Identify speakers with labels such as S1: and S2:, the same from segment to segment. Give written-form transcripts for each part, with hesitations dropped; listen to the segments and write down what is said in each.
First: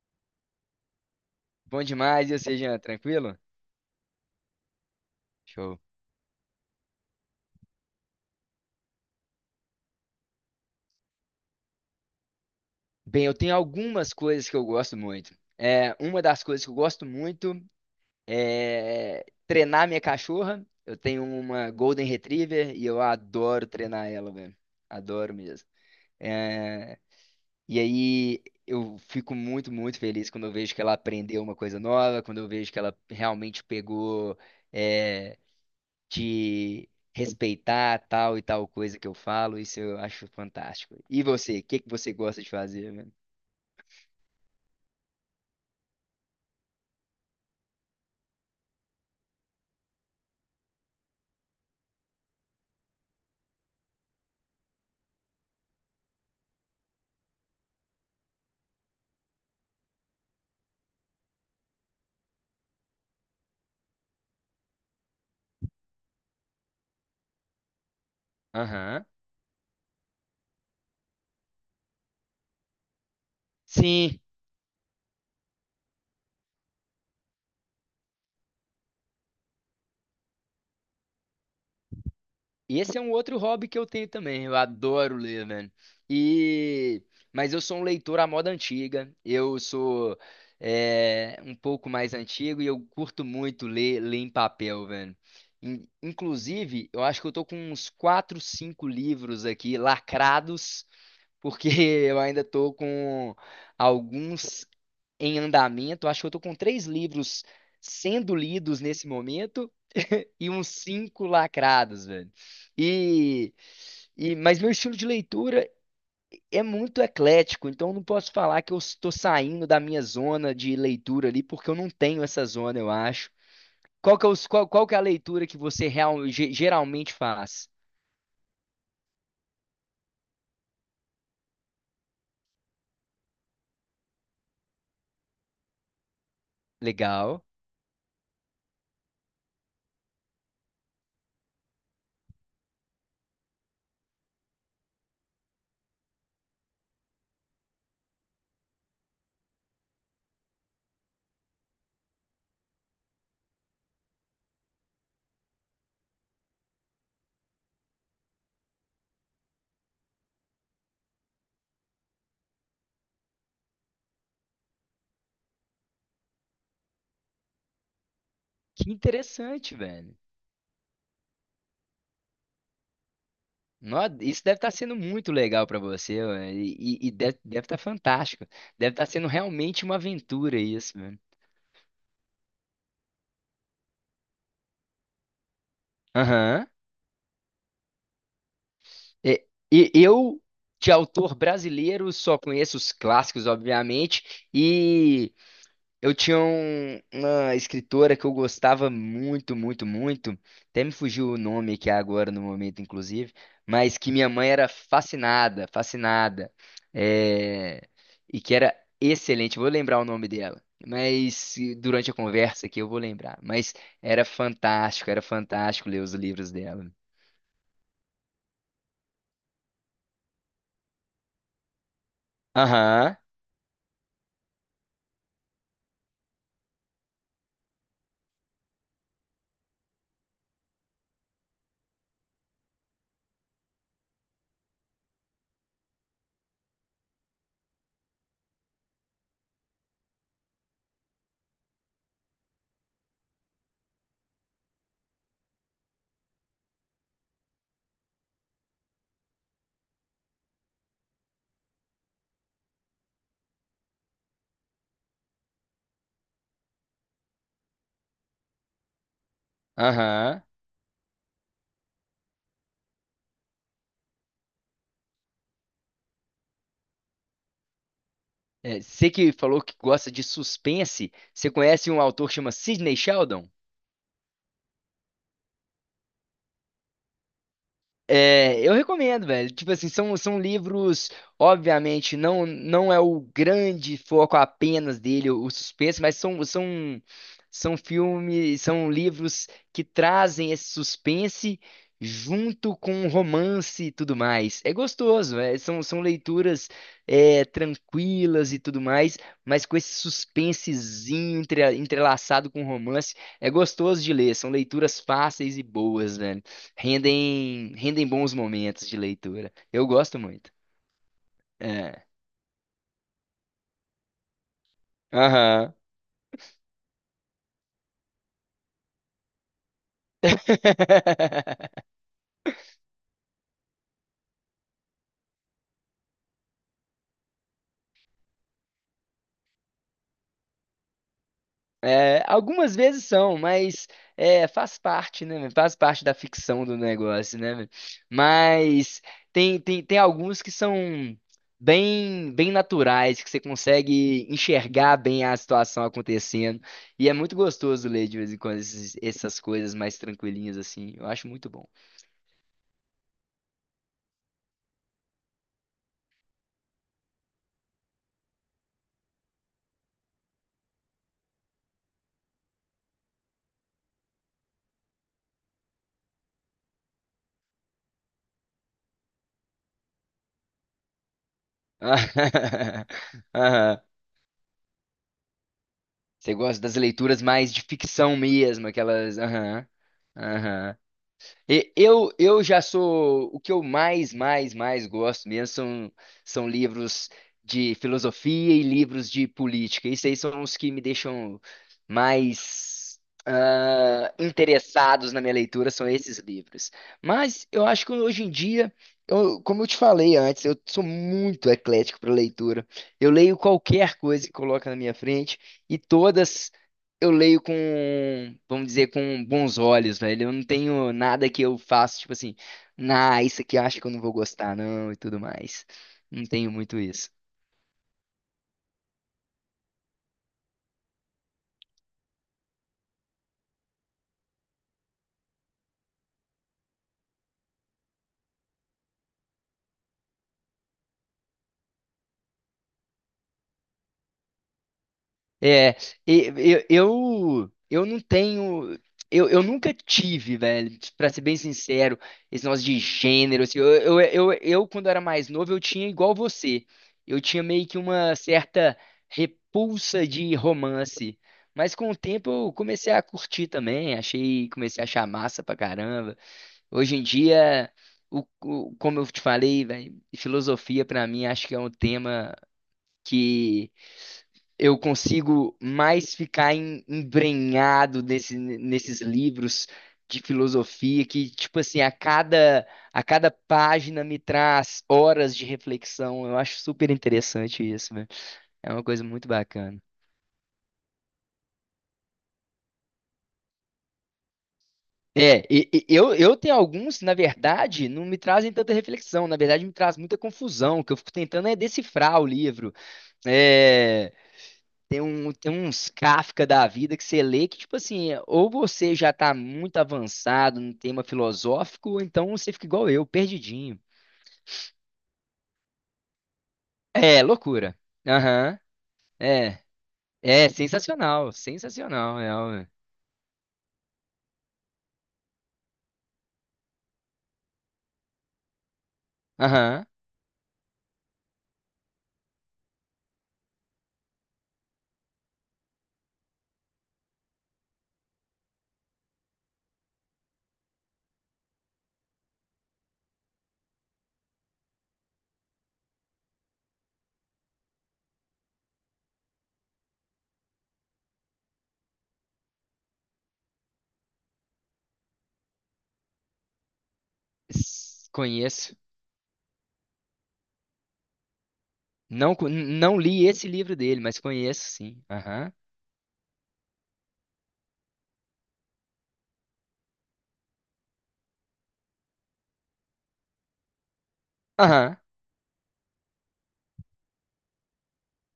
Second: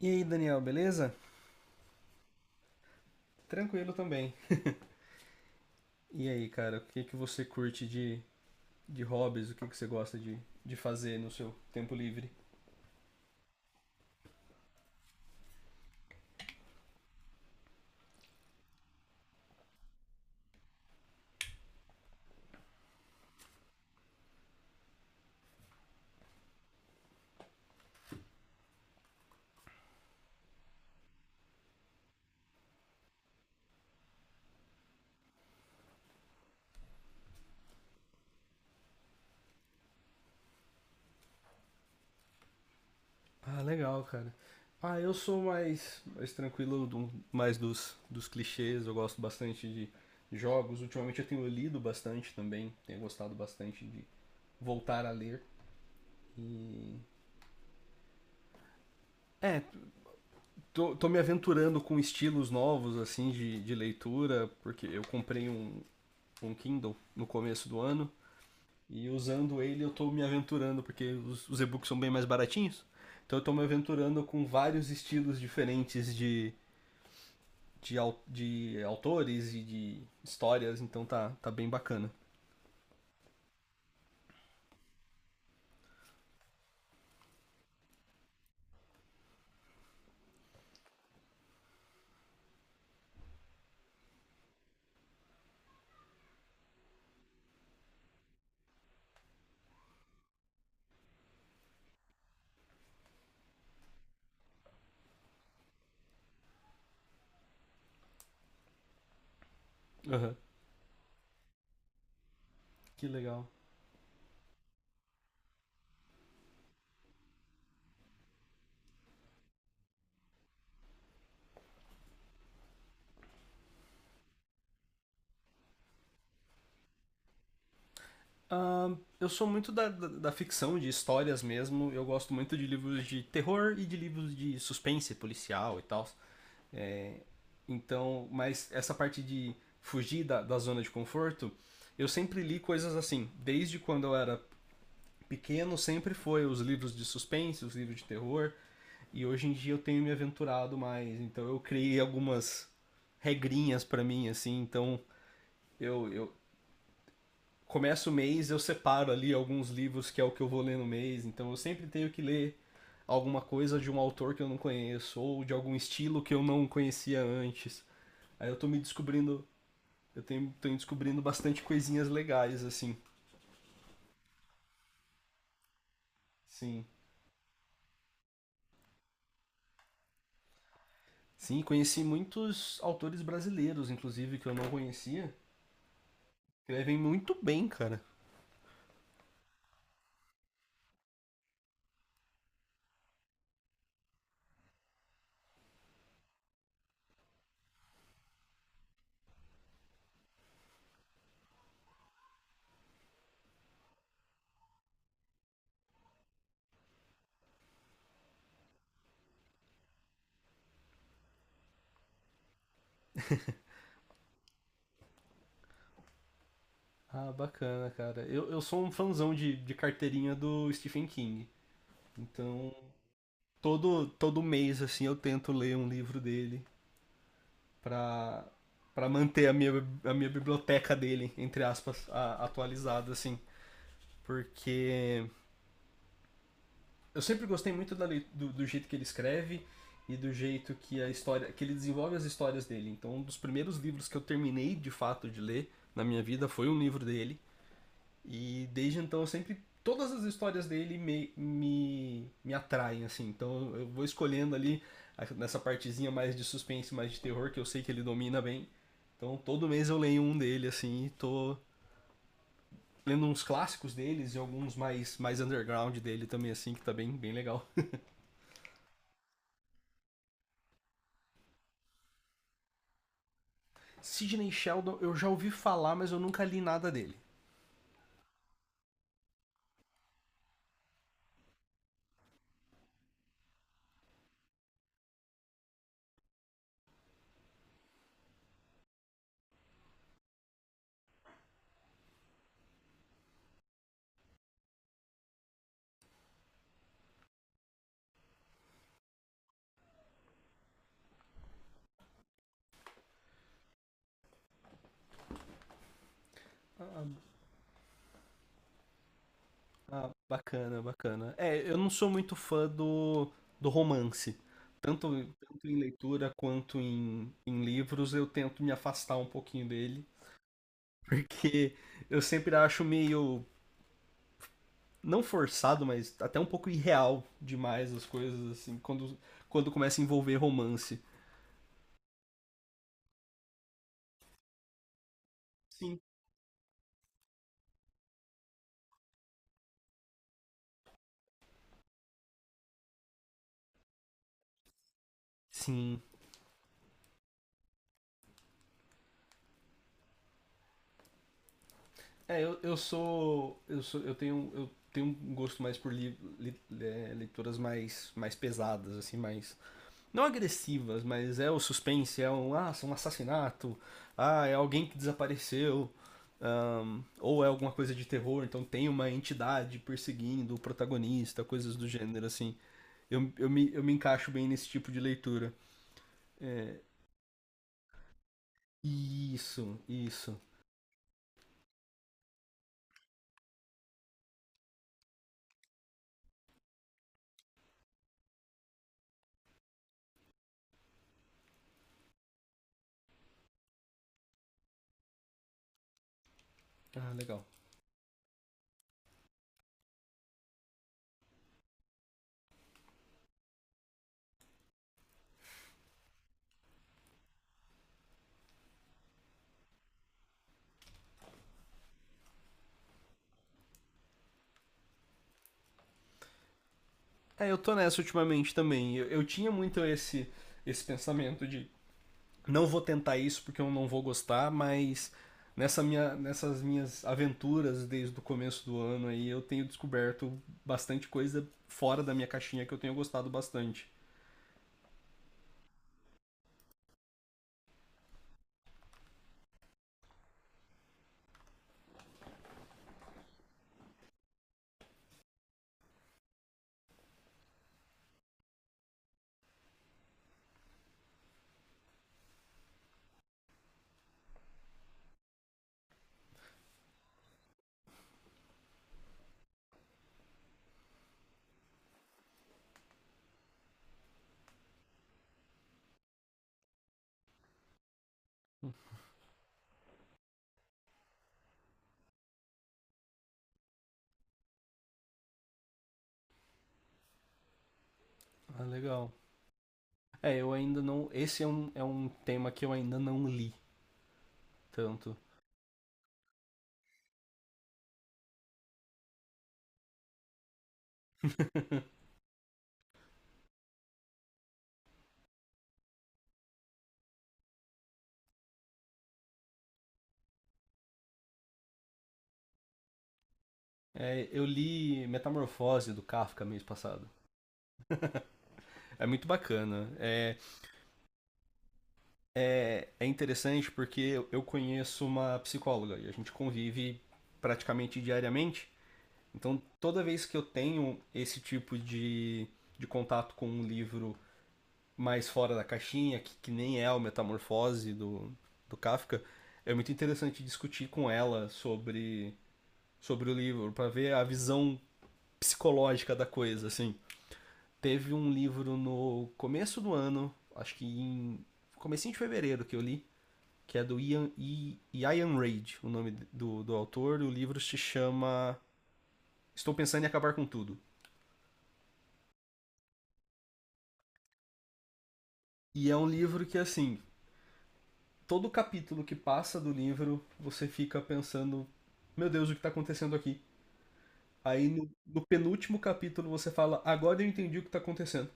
S1: E aí, Daniel, beleza?
S2: Bom demais, e você, Jean? Tranquilo?
S1: Tranquilo também.
S2: Show.
S1: E aí, cara, o que que você curte de hobbies? O que que você gosta de fazer no seu tempo livre?
S2: Bem, eu tenho algumas coisas que eu gosto muito. Uma das coisas que eu gosto muito é treinar minha cachorra. Eu tenho uma Golden Retriever e eu adoro treinar ela, velho. Adoro mesmo. É, e aí eu fico muito, muito feliz quando eu vejo que ela aprendeu uma coisa nova, quando eu vejo que ela realmente pegou. é, de respeitar tal e tal coisa que eu falo, isso eu acho fantástico. E você, o que que você gosta de fazer, velho?
S1: Ah, legal, cara. Ah, eu sou mais tranquilo, mais dos clichês. Eu gosto bastante de jogos. Ultimamente eu tenho lido bastante também. Tenho gostado bastante de voltar a ler. E. É, Tô me aventurando com estilos novos, assim, de leitura, porque eu comprei um Kindle no começo do ano.
S2: Aham.
S1: E usando ele eu tô me aventurando, porque os e-books são bem mais baratinhos. Então eu tô me
S2: Sim,
S1: aventurando com vários estilos diferentes de autores e de histórias, então tá bem bacana.
S2: esse é um outro hobby que eu tenho também. Eu adoro ler, velho. E mas eu sou um leitor à moda antiga. Um pouco mais antigo e eu curto muito ler, ler em papel, velho. Inclusive, eu acho que eu tô com uns quatro, cinco livros aqui lacrados porque eu ainda estou com alguns em andamento. Acho que eu estou com três livros sendo lidos nesse momento
S1: Uhum.
S2: e uns cinco lacrados, velho.
S1: Que legal.
S2: E, e mas meu estilo de leitura é muito eclético, então eu não posso falar que eu estou saindo da minha zona de leitura ali, porque eu não tenho essa zona, eu acho. Qual que é a leitura que você geralmente faz?
S1: Ah, eu sou muito da ficção, de histórias mesmo. Eu gosto muito de livros de terror e de livros de suspense policial e tal.
S2: Legal.
S1: Então, mas essa parte de fugir da zona de conforto, eu sempre li coisas assim. Desde quando eu era pequeno, sempre foi os livros de suspense, os livros de terror. E hoje em dia eu tenho me aventurado mais. Então eu criei algumas regrinhas para mim, assim. Então eu começo o mês, eu separo ali alguns livros que é o que eu vou ler no mês. Então eu sempre tenho que ler alguma coisa de um autor que eu não conheço ou de algum estilo que eu não conhecia antes. Aí eu tô me
S2: Que
S1: descobrindo.
S2: interessante, velho.
S1: Eu tenho, tenho descobrindo bastante coisinhas legais, assim.
S2: Isso deve estar sendo muito legal para você, mano.
S1: Sim.
S2: E- e deve, Estar fantástico. Deve estar sendo realmente uma aventura isso, mano.
S1: Sim, conheci muitos autores brasileiros, inclusive, que eu não conhecia.
S2: Aham.
S1: Escrevem muito bem, cara.
S2: E, e eu, de autor brasileiro, só conheço os clássicos, obviamente, e eu tinha uma escritora que eu gostava muito, muito, muito. Até me fugiu o nome aqui agora no momento, inclusive, mas que minha mãe era fascinada, fascinada. é, e que era excelente. Vou lembrar o nome dela. Mas durante a conversa aqui eu vou lembrar. Mas era fantástico ler os livros dela.
S1: Ah, bacana, cara. Eu sou um fãzão de carteirinha do Stephen King. Então,
S2: Aham,
S1: todo mês, assim, eu tento ler um livro dele pra, pra manter a a minha biblioteca dele, entre aspas, atualizada, assim. Porque eu sempre gostei muito da do jeito que ele escreve e do jeito que a história que ele desenvolve as histórias dele. Então, um dos primeiros livros que eu terminei de fato de ler na minha vida foi um livro dele e desde então eu sempre todas as histórias dele me atraem assim. Então, eu vou escolhendo ali nessa partezinha mais de suspense, mais de terror que eu sei que ele domina bem. Então, todo mês eu leio um
S2: aham.
S1: dele assim, e tô lendo uns clássicos deles e alguns mais underground dele também assim, que tá bem legal.
S2: É, você que falou que gosta de suspense, você conhece um autor que chama Sidney Sheldon?
S1: Sidney Sheldon, eu já ouvi falar, mas eu nunca li nada dele.
S2: É, eu recomendo, velho. Tipo assim, são livros, obviamente, não não é o grande foco apenas dele, o suspense, mas são são filmes, são livros que trazem esse suspense junto com romance e tudo mais. É gostoso, é, são leituras tranquilas e tudo mais, mas com esse suspensezinho entrelaçado com romance, é gostoso de ler. São leituras fáceis e boas.
S1: Ah,
S2: Rendem, rendem bons momentos de leitura. Eu
S1: ah,
S2: gosto muito.
S1: bacana, bacana. É, eu não
S2: É.
S1: sou muito fã do romance. Tanto
S2: Aham.
S1: em leitura quanto em livros, eu tento me afastar um pouquinho dele. Porque eu sempre acho meio. Não forçado, mas até um pouco irreal demais as coisas, assim, quando começa a envolver romance.
S2: É, algumas vezes são, mas é, faz parte, né, meu? Faz
S1: Sim.
S2: parte da ficção do negócio, né, meu? Mas tem alguns que são bem, bem naturais, que você consegue enxergar bem a situação
S1: Sim.
S2: acontecendo. E é muito gostoso ler de vez em quando essas coisas mais tranquilinhas assim. Eu acho muito bom.
S1: É, eu sou. Eu sou. Eu tenho. Eu tenho um gosto mais por leituras mais pesadas, assim, mais. Não agressivas, mas é o suspense, é um. Ah, é um assassinato. Ah, é alguém que desapareceu. Ah, ou é alguma coisa de terror, então tem uma entidade perseguindo o protagonista, coisas do gênero, assim.
S2: Aham.
S1: Eu me encaixo bem nesse tipo de leitura.
S2: Você gosta das
S1: É,
S2: leituras mais de ficção mesmo, aquelas. Aham.
S1: isso, isso.
S2: Aham. E- eu já sou. O que eu mais gosto mesmo são, são livros de filosofia e livros de política. Isso aí são os que me deixam mais interessados na minha leitura, são esses livros.
S1: Ah, legal.
S2: Mas eu acho que hoje em dia, como eu te falei antes, eu sou muito eclético para leitura. Eu leio qualquer coisa que coloca na minha frente e todas eu leio com, vamos dizer, com bons olhos, velho. Eu não tenho nada que eu faço, tipo assim, nah, isso aqui eu acho que eu não vou gostar, não, e tudo mais. Não tenho muito isso.
S1: É, eu tô nessa ultimamente também. Eu tinha muito esse pensamento de não vou tentar isso porque eu não vou gostar, mas nessa nessas minhas aventuras desde o começo do ano aí, eu tenho descoberto bastante coisa fora da minha caixinha que eu tenho gostado bastante.
S2: É, eu não tenho. Eu nunca tive, velho, pra ser bem sincero, esse negócio de gênero. Assim, eu, quando era mais novo, eu tinha igual você. Eu tinha meio que uma certa repulsa de romance. Mas com o tempo eu comecei a curtir também, comecei a achar massa pra caramba. Hoje em dia, como eu te falei, velho, filosofia pra mim acho que é um tema eu consigo mais ficar embrenhado nesses livros de filosofia que, tipo assim, a cada página me traz horas de reflexão. Eu acho super interessante isso, velho.
S1: Ah,
S2: É uma coisa
S1: legal.
S2: muito bacana.
S1: É, eu ainda não. Esse é é um tema que eu ainda não li tanto.
S2: Eu tenho alguns, na verdade, não me trazem tanta reflexão, na verdade me traz muita confusão, que eu fico tentando é decifrar o livro. É, tem, um, tem uns Kafka da vida que você lê que, tipo assim, ou você já tá muito avançado no tema filosófico, ou então você fica igual eu, perdidinho.
S1: É, eu li Metamorfose do Kafka mês passado.
S2: É, loucura. Aham.
S1: É muito
S2: É.
S1: bacana. É,
S2: É, sensacional. Sensacional, é. Ó.
S1: é, é interessante porque conheço uma psicóloga e a gente convive praticamente diariamente. Então,
S2: Aham.
S1: toda vez que eu tenho esse tipo de contato com um livro mais fora da caixinha, que nem é o Metamorfose do Kafka, é muito interessante discutir com ela sobre o livro, para ver a visão psicológica da coisa, assim. Teve um livro no começo do ano, acho que em comecinho de fevereiro que eu li, que é do Ian Reid, o nome do autor. O livro se chama
S2: Conheço.
S1: Estou Pensando em Acabar com Tudo.
S2: Não, co- não li esse livro dele, mas conheço sim. Aham.
S1: E é um livro que, assim, todo capítulo que passa do livro, você fica pensando, meu Deus, o que está acontecendo aqui? Aí
S2: Aham.
S1: no penúltimo capítulo você fala, agora eu entendi o que está acontecendo.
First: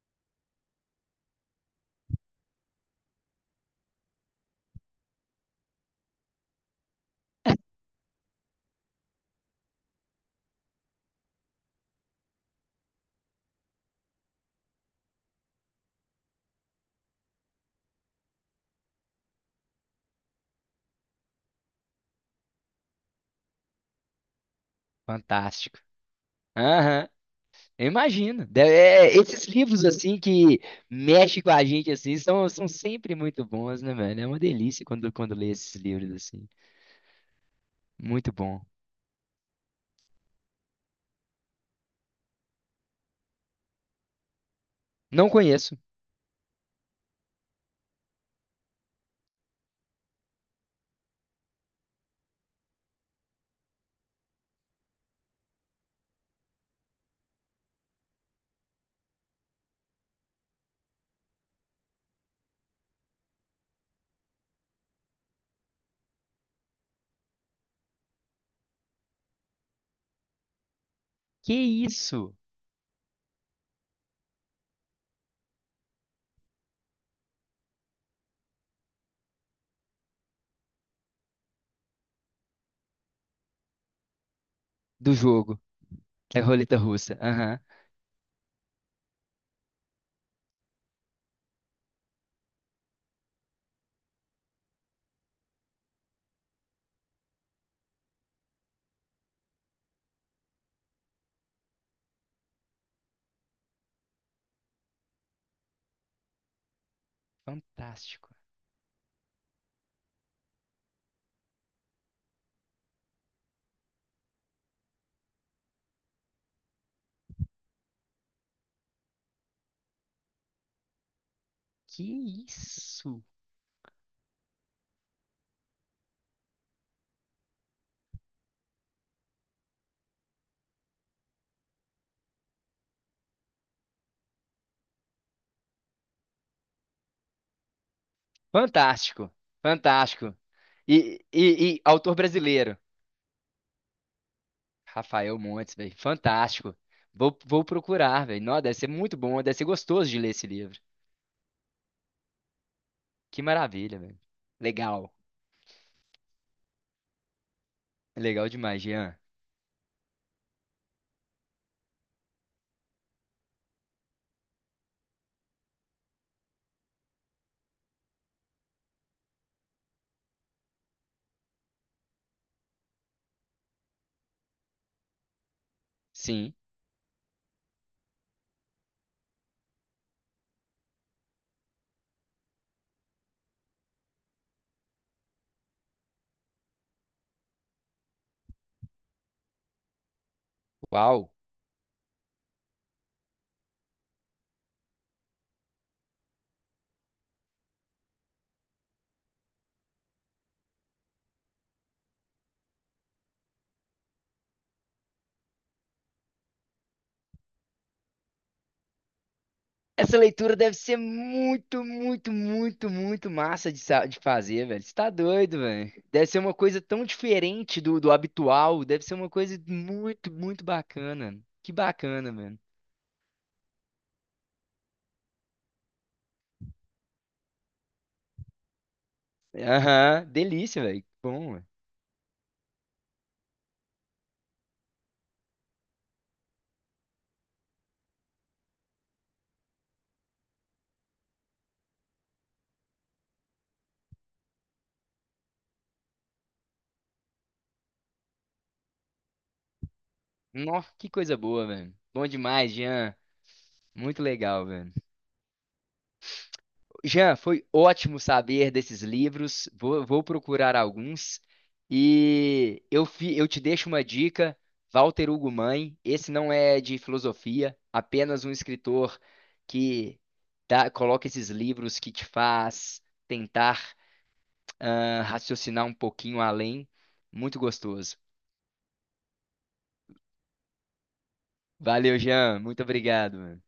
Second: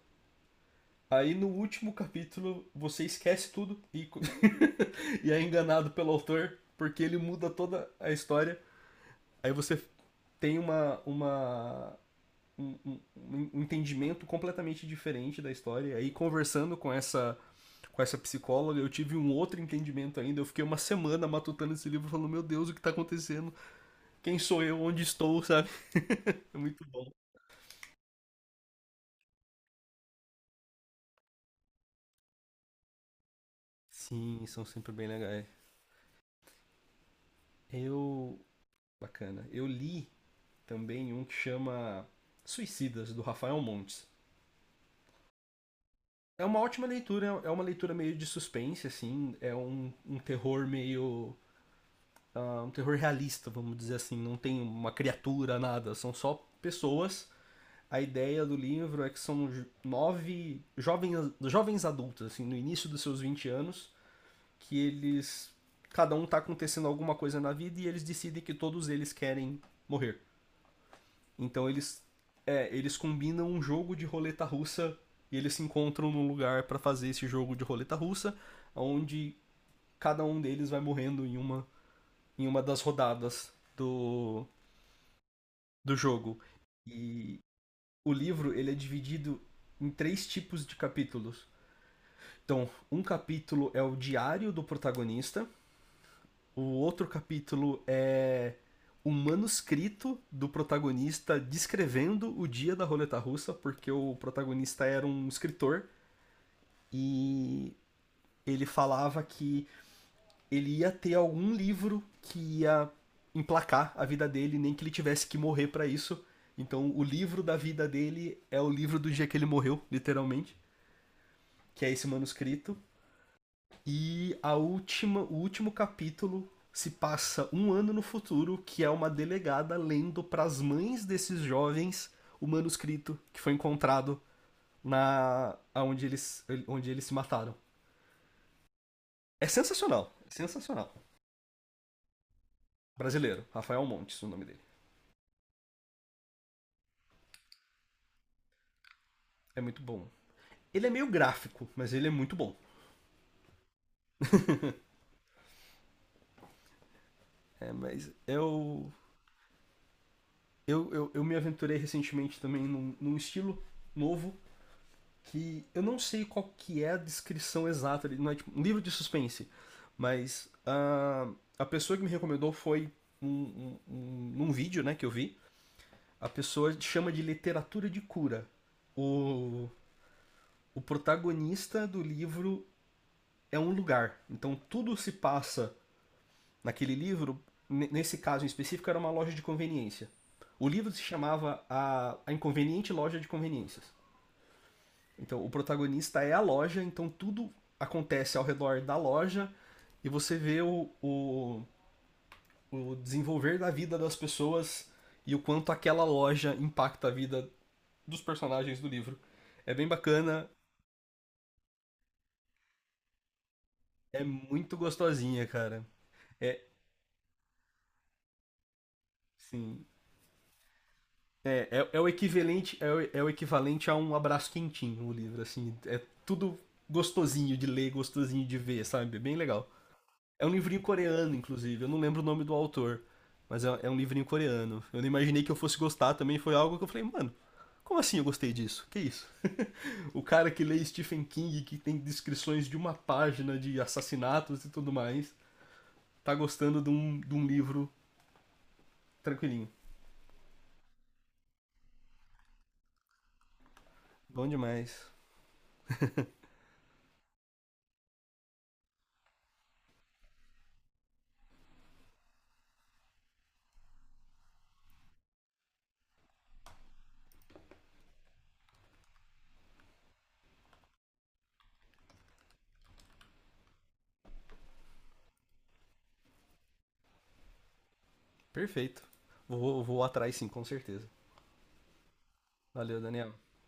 S1: Aí no último capítulo você esquece tudo e e é enganado pelo autor, porque ele muda toda a história. Aí você tem uma um, um- um um entendimento completamente diferente da história. E aí, conversando com com essa psicóloga, eu tive um outro entendimento ainda. Eu fiquei uma semana matutando esse livro, falando: Meu Deus, o que tá acontecendo? Quem sou eu? Onde estou? Sabe?
S2: Fantástico.
S1: É muito bom.
S2: Aham. Eu imagino. É, esses livros assim que mexem com a gente assim são, são sempre muito bons, né, velho? É uma
S1: Sim, são
S2: delícia
S1: sempre bem
S2: quando, quando
S1: legais.
S2: lê esses livros assim. Muito
S1: Eu.
S2: bom.
S1: Bacana. Eu li também um que chama Suicidas, do Rafael Montes.
S2: Não conheço.
S1: É uma ótima leitura, é uma leitura meio de suspense, assim. É um terror meio ah, um terror realista, vamos dizer assim. Não tem uma criatura, nada. São só pessoas. A ideia do livro é que são nove jovens, jovens adultos, assim, no início dos seus 20 anos, que eles. Cada um tá acontecendo alguma coisa na vida e eles decidem que todos eles querem morrer.
S2: Que
S1: Então eles.
S2: isso
S1: É, eles combinam um jogo de roleta russa e eles se encontram num lugar para fazer esse jogo de roleta russa, onde cada um deles vai morrendo em uma das rodadas
S2: do jogo?
S1: do jogo.
S2: É roleta russa.
S1: E
S2: Aham.
S1: o livro ele é dividido em três tipos de capítulos. Então, um capítulo é o diário do protagonista, o outro capítulo é o manuscrito do protagonista descrevendo o dia da roleta russa, porque o protagonista era um escritor e
S2: Fantástico.
S1: ele falava que ele ia ter algum livro que ia emplacar a vida dele, nem que ele tivesse que morrer pra isso. Então, o livro da vida dele é o livro do dia que ele morreu, literalmente, que é
S2: Que
S1: esse manuscrito.
S2: isso?
S1: E a o último capítulo se passa um ano no futuro, que é uma delegada lendo pras mães desses jovens o manuscrito que foi encontrado na aonde eles onde eles se mataram.
S2: Fantástico.
S1: É sensacional,
S2: Fantástico.
S1: sensacional.
S2: E autor brasileiro.
S1: Brasileiro, Rafael Montes, o nome dele.
S2: Rafael Montes, velho. Fantástico. Vou, vou procurar, velho. Nossa, deve ser muito bom, deve
S1: É
S2: ser
S1: muito bom.
S2: gostoso de ler esse livro.
S1: Ele é meio gráfico, mas ele é muito bom.
S2: Que maravilha, velho. Legal.
S1: É, mas
S2: Legal demais, Jean.
S1: eu me aventurei recentemente também num estilo novo que eu não sei qual que é a descrição exata, ele não é tipo um livro de suspense, mas ah, a pessoa que me recomendou foi num vídeo né, que eu vi, a
S2: Sim.
S1: pessoa chama de literatura de cura. O, o protagonista do livro é um lugar, então tudo se passa naquele livro, nesse caso em específico, era uma loja de conveniência. O livro se
S2: Uau.
S1: chamava a Inconveniente Loja de Conveniências. Então, o protagonista é a loja, então tudo acontece ao redor da loja e você vê o desenvolver da vida das pessoas e o quanto aquela loja impacta a vida dos personagens do livro. É bem
S2: Essa
S1: bacana,
S2: leitura deve ser muito, muito, muito, muito massa de
S1: é
S2: fazer,
S1: muito
S2: velho. Você tá
S1: gostosinha,
S2: doido,
S1: cara.
S2: velho. Deve ser uma
S1: É,
S2: coisa tão diferente do habitual. Deve ser uma coisa
S1: sim.
S2: muito, muito bacana. Que
S1: É o
S2: bacana, mano.
S1: equivalente é o equivalente a um abraço quentinho o livro, assim. É tudo gostosinho de ler, gostosinho de ver, sabe? É bem legal.
S2: Aham,
S1: É um livrinho
S2: delícia, velho. Que
S1: coreano,
S2: bom, velho.
S1: inclusive. Eu não lembro o nome do autor, mas é um livrinho coreano. Eu não imaginei que eu fosse gostar também. Foi algo que eu falei, mano, como assim eu gostei disso? Que isso? O cara que lê Stephen King, que tem descrições de uma página de assassinatos e tudo mais, tá gostando de um livro tranquilinho.
S2: Nossa, que coisa boa, velho. Bom demais, Jean. Muito
S1: Bom
S2: legal, velho.
S1: demais.
S2: Jean, foi ótimo saber desses livros. Vou, vou procurar alguns. E eu, eu te deixo uma dica: Walter Hugo Mãe. Esse não é de filosofia, apenas um escritor que coloca esses livros que te faz tentar raciocinar um pouquinho além. Muito gostoso.
S1: Perfeito. Vou atrás sim, com certeza.
S2: Valeu, Jean. Muito
S1: Valeu, Daniel.
S2: obrigado, mano.